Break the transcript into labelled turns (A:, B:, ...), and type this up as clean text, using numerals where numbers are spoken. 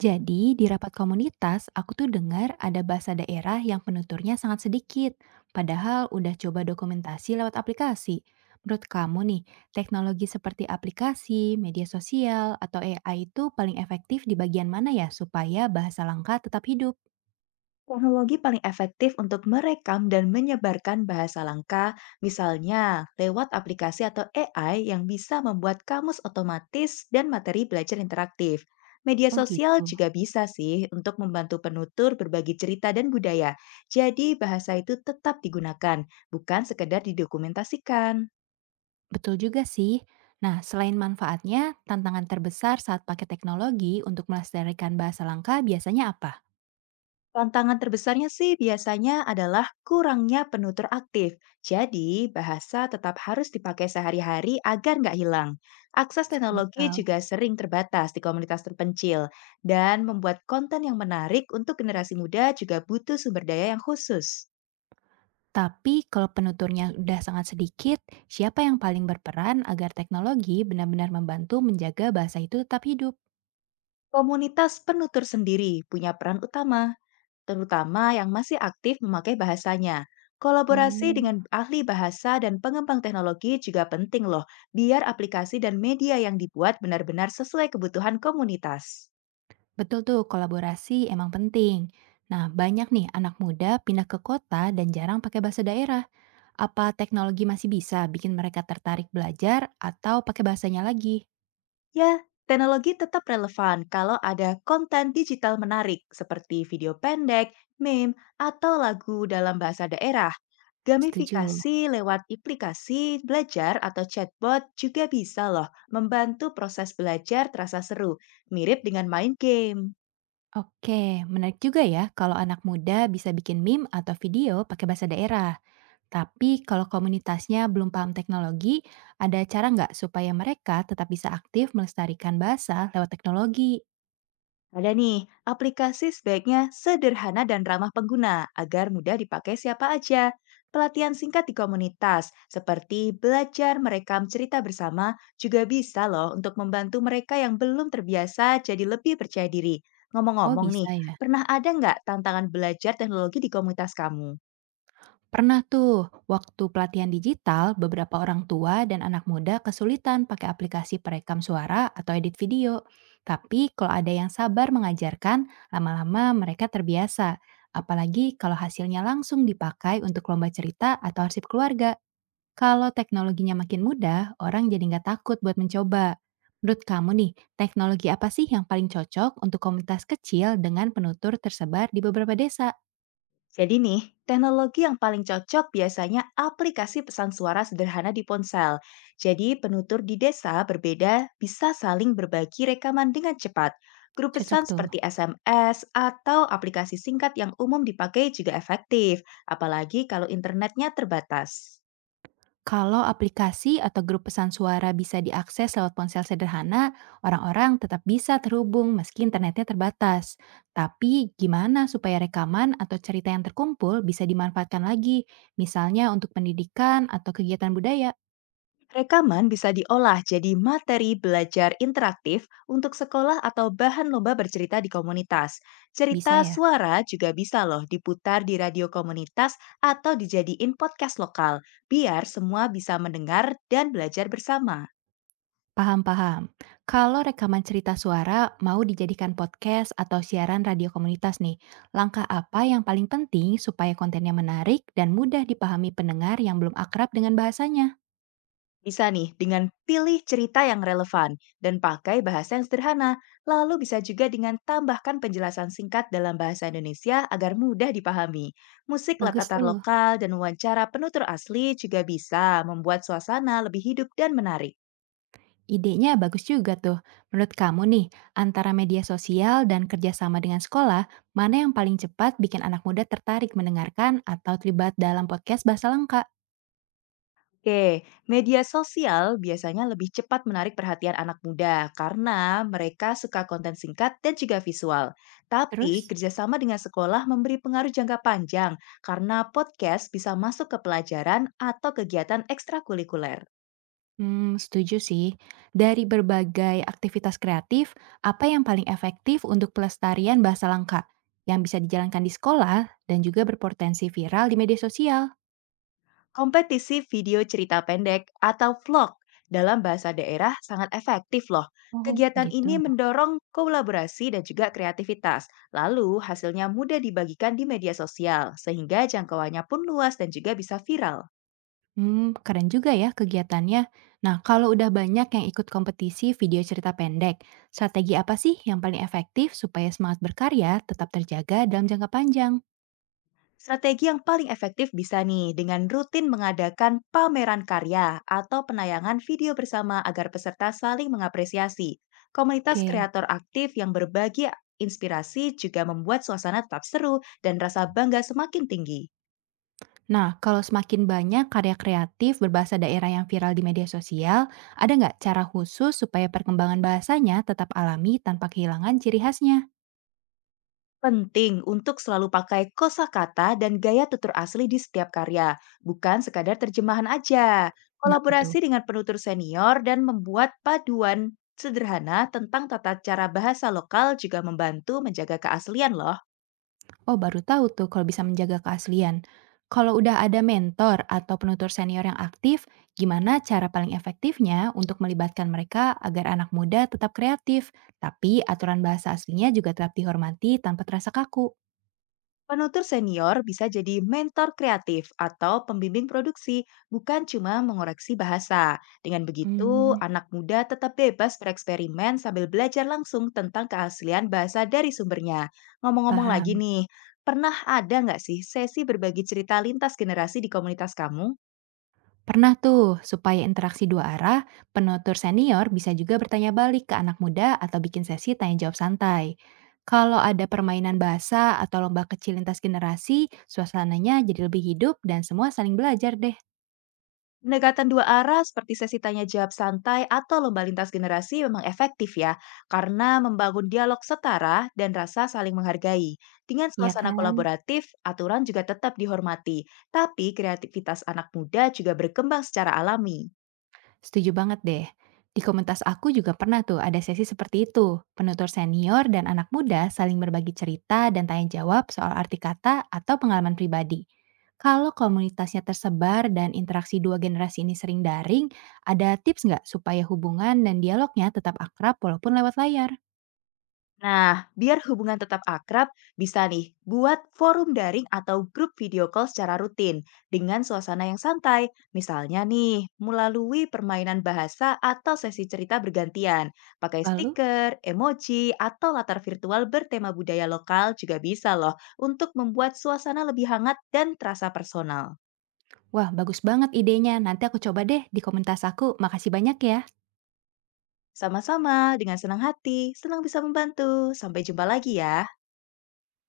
A: Jadi, di rapat komunitas, aku tuh dengar ada bahasa daerah yang penuturnya sangat sedikit, padahal udah coba dokumentasi lewat aplikasi. Menurut kamu nih, teknologi seperti aplikasi, media sosial, atau AI itu paling efektif di bagian mana ya supaya bahasa langka tetap hidup?
B: Teknologi paling efektif untuk merekam dan menyebarkan bahasa langka, misalnya lewat aplikasi atau AI yang bisa membuat kamus otomatis dan materi belajar interaktif. Media
A: Oh
B: sosial
A: gitu.
B: juga bisa sih untuk membantu penutur berbagi cerita dan budaya. Jadi bahasa itu tetap digunakan, bukan sekedar didokumentasikan.
A: Betul juga sih. Nah, selain manfaatnya, tantangan terbesar saat pakai teknologi untuk melestarikan bahasa langka biasanya apa?
B: Tantangan terbesarnya sih biasanya adalah kurangnya penutur aktif. Jadi, bahasa tetap harus dipakai sehari-hari agar nggak hilang. Akses
A: Masuk
B: teknologi
A: akal.
B: juga sering terbatas di komunitas terpencil. Dan membuat konten yang menarik untuk generasi muda juga butuh sumber daya yang khusus.
A: Tapi kalau penuturnya udah sangat sedikit, siapa yang paling berperan agar teknologi benar-benar membantu menjaga bahasa itu tetap hidup?
B: Komunitas penutur sendiri punya peran utama terutama yang masih aktif memakai bahasanya. Kolaborasi
A: Oh,
B: dengan ahli bahasa dan pengembang teknologi juga penting loh, biar aplikasi dan media yang dibuat benar-benar sesuai kebutuhan komunitas.
A: betul tuh, kolaborasi emang penting. Nah, banyak nih anak muda pindah ke kota dan jarang pakai bahasa daerah. Apa teknologi masih bisa bikin mereka tertarik belajar atau pakai bahasanya lagi?
B: Ya, teknologi tetap relevan kalau ada konten digital menarik seperti video pendek, meme, atau lagu dalam bahasa daerah.
A: Setuju.
B: Gamifikasi lewat aplikasi belajar atau chatbot juga bisa loh membantu proses belajar terasa seru, mirip dengan main game.
A: Oke, menarik juga ya kalau anak muda bisa bikin meme atau video pakai bahasa daerah. Tapi kalau komunitasnya belum paham teknologi, ada cara nggak supaya mereka tetap bisa aktif melestarikan bahasa lewat teknologi?
B: Ada nih, aplikasi sebaiknya sederhana dan ramah pengguna agar mudah dipakai siapa aja. Pelatihan singkat di komunitas, seperti belajar merekam cerita bersama, juga bisa loh untuk membantu mereka yang belum terbiasa jadi lebih percaya diri.
A: Oh
B: Ngomong-ngomong nih,
A: bisa ya.
B: pernah ada nggak tantangan belajar teknologi di komunitas kamu?
A: Pernah tuh, waktu pelatihan digital, beberapa orang tua dan anak muda kesulitan pakai aplikasi perekam suara atau edit video. Tapi kalau ada yang sabar mengajarkan, lama-lama mereka terbiasa. Apalagi kalau hasilnya langsung dipakai untuk lomba cerita atau arsip keluarga. Kalau teknologinya makin mudah, orang jadi nggak takut buat mencoba. Menurut kamu nih, teknologi apa sih yang paling cocok untuk komunitas kecil dengan penutur tersebar di beberapa desa?
B: Jadi nih, teknologi yang paling cocok biasanya aplikasi pesan suara sederhana di ponsel. Jadi penutur di desa berbeda bisa saling berbagi rekaman dengan cepat. Grup
A: Cocok
B: pesan
A: tuh.
B: seperti SMS atau aplikasi singkat yang umum dipakai juga efektif, apalagi kalau internetnya terbatas.
A: Kalau aplikasi atau grup pesan suara bisa diakses lewat ponsel sederhana, orang-orang tetap bisa terhubung meski internetnya terbatas. Tapi gimana supaya rekaman atau cerita yang terkumpul bisa dimanfaatkan lagi, misalnya untuk pendidikan atau kegiatan budaya?
B: Rekaman bisa diolah jadi materi belajar interaktif untuk sekolah atau bahan lomba bercerita di komunitas. Cerita
A: Bisa ya?
B: suara juga bisa loh diputar di radio komunitas atau dijadiin podcast lokal, biar semua bisa mendengar dan belajar bersama.
A: Paham, paham. Kalau rekaman cerita suara mau dijadikan podcast atau siaran radio komunitas nih, langkah apa yang paling penting supaya kontennya menarik dan mudah dipahami pendengar yang belum akrab dengan bahasanya?
B: Bisa nih dengan pilih cerita yang relevan dan pakai bahasa yang sederhana, lalu bisa juga dengan tambahkan penjelasan singkat dalam bahasa Indonesia agar mudah dipahami. Musik
A: Bagus
B: latar
A: tuh.
B: lokal dan wawancara penutur asli juga bisa membuat suasana lebih hidup dan menarik.
A: Idenya bagus juga tuh. Menurut kamu nih, antara media sosial dan kerjasama dengan sekolah, mana yang paling cepat bikin anak muda tertarik mendengarkan atau terlibat dalam podcast bahasa lengkap?
B: Oke, media sosial biasanya lebih cepat menarik perhatian anak muda karena mereka suka konten singkat dan juga visual. Tapi
A: Terus?
B: kerjasama dengan sekolah memberi pengaruh jangka panjang karena podcast bisa masuk ke pelajaran atau kegiatan ekstrakurikuler.
A: Setuju sih. Dari berbagai aktivitas kreatif, apa yang paling efektif untuk pelestarian bahasa langka yang bisa dijalankan di sekolah dan juga berpotensi viral di media sosial?
B: Kompetisi video cerita pendek atau vlog dalam bahasa daerah sangat efektif loh.
A: Oh,
B: Kegiatan
A: gitu.
B: ini mendorong kolaborasi dan juga kreativitas. Lalu hasilnya mudah dibagikan di media sosial sehingga jangkauannya pun luas dan juga bisa viral.
A: Keren juga ya kegiatannya. Nah, kalau udah banyak yang ikut kompetisi video cerita pendek, strategi apa sih yang paling efektif supaya semangat berkarya tetap terjaga dalam jangka panjang?
B: Strategi yang paling efektif bisa nih dengan rutin mengadakan pameran karya atau penayangan video bersama agar peserta saling mengapresiasi. Komunitas
A: Oke.
B: kreator aktif yang berbagi inspirasi juga membuat suasana tetap seru dan rasa bangga semakin tinggi.
A: Nah, kalau semakin banyak karya kreatif berbahasa daerah yang viral di media sosial, ada nggak cara khusus supaya perkembangan bahasanya tetap alami tanpa kehilangan ciri khasnya?
B: Penting untuk selalu pakai kosakata dan gaya tutur asli di setiap karya, bukan sekadar terjemahan aja.
A: Kenapa tuh?
B: Kolaborasi dengan penutur senior dan membuat paduan sederhana tentang tata cara bahasa lokal juga membantu menjaga keaslian loh.
A: Oh, baru tahu tuh kalau bisa menjaga keaslian. Kalau udah ada mentor atau penutur senior yang aktif, gimana cara paling efektifnya untuk melibatkan mereka agar anak muda tetap kreatif, tapi aturan bahasa aslinya juga tetap dihormati tanpa terasa kaku?
B: Penutur senior bisa jadi mentor kreatif atau pembimbing produksi, bukan cuma mengoreksi bahasa. Dengan begitu,
A: Hmm,
B: anak muda tetap bebas bereksperimen sambil belajar langsung tentang keaslian bahasa dari sumbernya. Ngomong-ngomong lagi
A: paham.
B: nih, pernah ada nggak sih sesi berbagi cerita lintas generasi di komunitas kamu?
A: Pernah tuh, supaya interaksi dua arah, penutur senior bisa juga bertanya balik ke anak muda atau bikin sesi tanya jawab santai. Kalau ada permainan bahasa atau lomba kecil lintas generasi, suasananya jadi lebih hidup dan semua saling belajar deh,
B: Pendekatan dua arah seperti sesi tanya jawab santai atau lomba lintas generasi memang efektif ya, karena membangun dialog setara dan rasa saling menghargai. Dengan
A: ya
B: suasana
A: kan?
B: kolaboratif, aturan juga tetap dihormati, tapi kreativitas anak muda juga berkembang secara alami.
A: Setuju banget deh. Di komunitas aku juga pernah tuh ada sesi seperti itu. Penutur senior dan anak muda saling berbagi cerita dan tanya jawab soal arti kata atau pengalaman pribadi. Kalau komunitasnya tersebar dan interaksi dua generasi ini sering daring, ada tips nggak supaya hubungan dan dialognya tetap akrab walaupun lewat layar?
B: Nah, biar hubungan tetap akrab, bisa nih buat forum daring atau grup video call secara rutin dengan suasana yang santai. Misalnya nih, melalui permainan bahasa atau sesi cerita bergantian. Pakai
A: Lalu,
B: stiker, emoji, atau latar virtual bertema budaya lokal juga bisa loh untuk membuat suasana lebih hangat dan terasa personal.
A: wah bagus banget idenya. Nanti aku coba deh di komunitas aku. Makasih banyak ya.
B: Sama-sama, dengan senang hati, senang bisa membantu. Sampai jumpa lagi ya.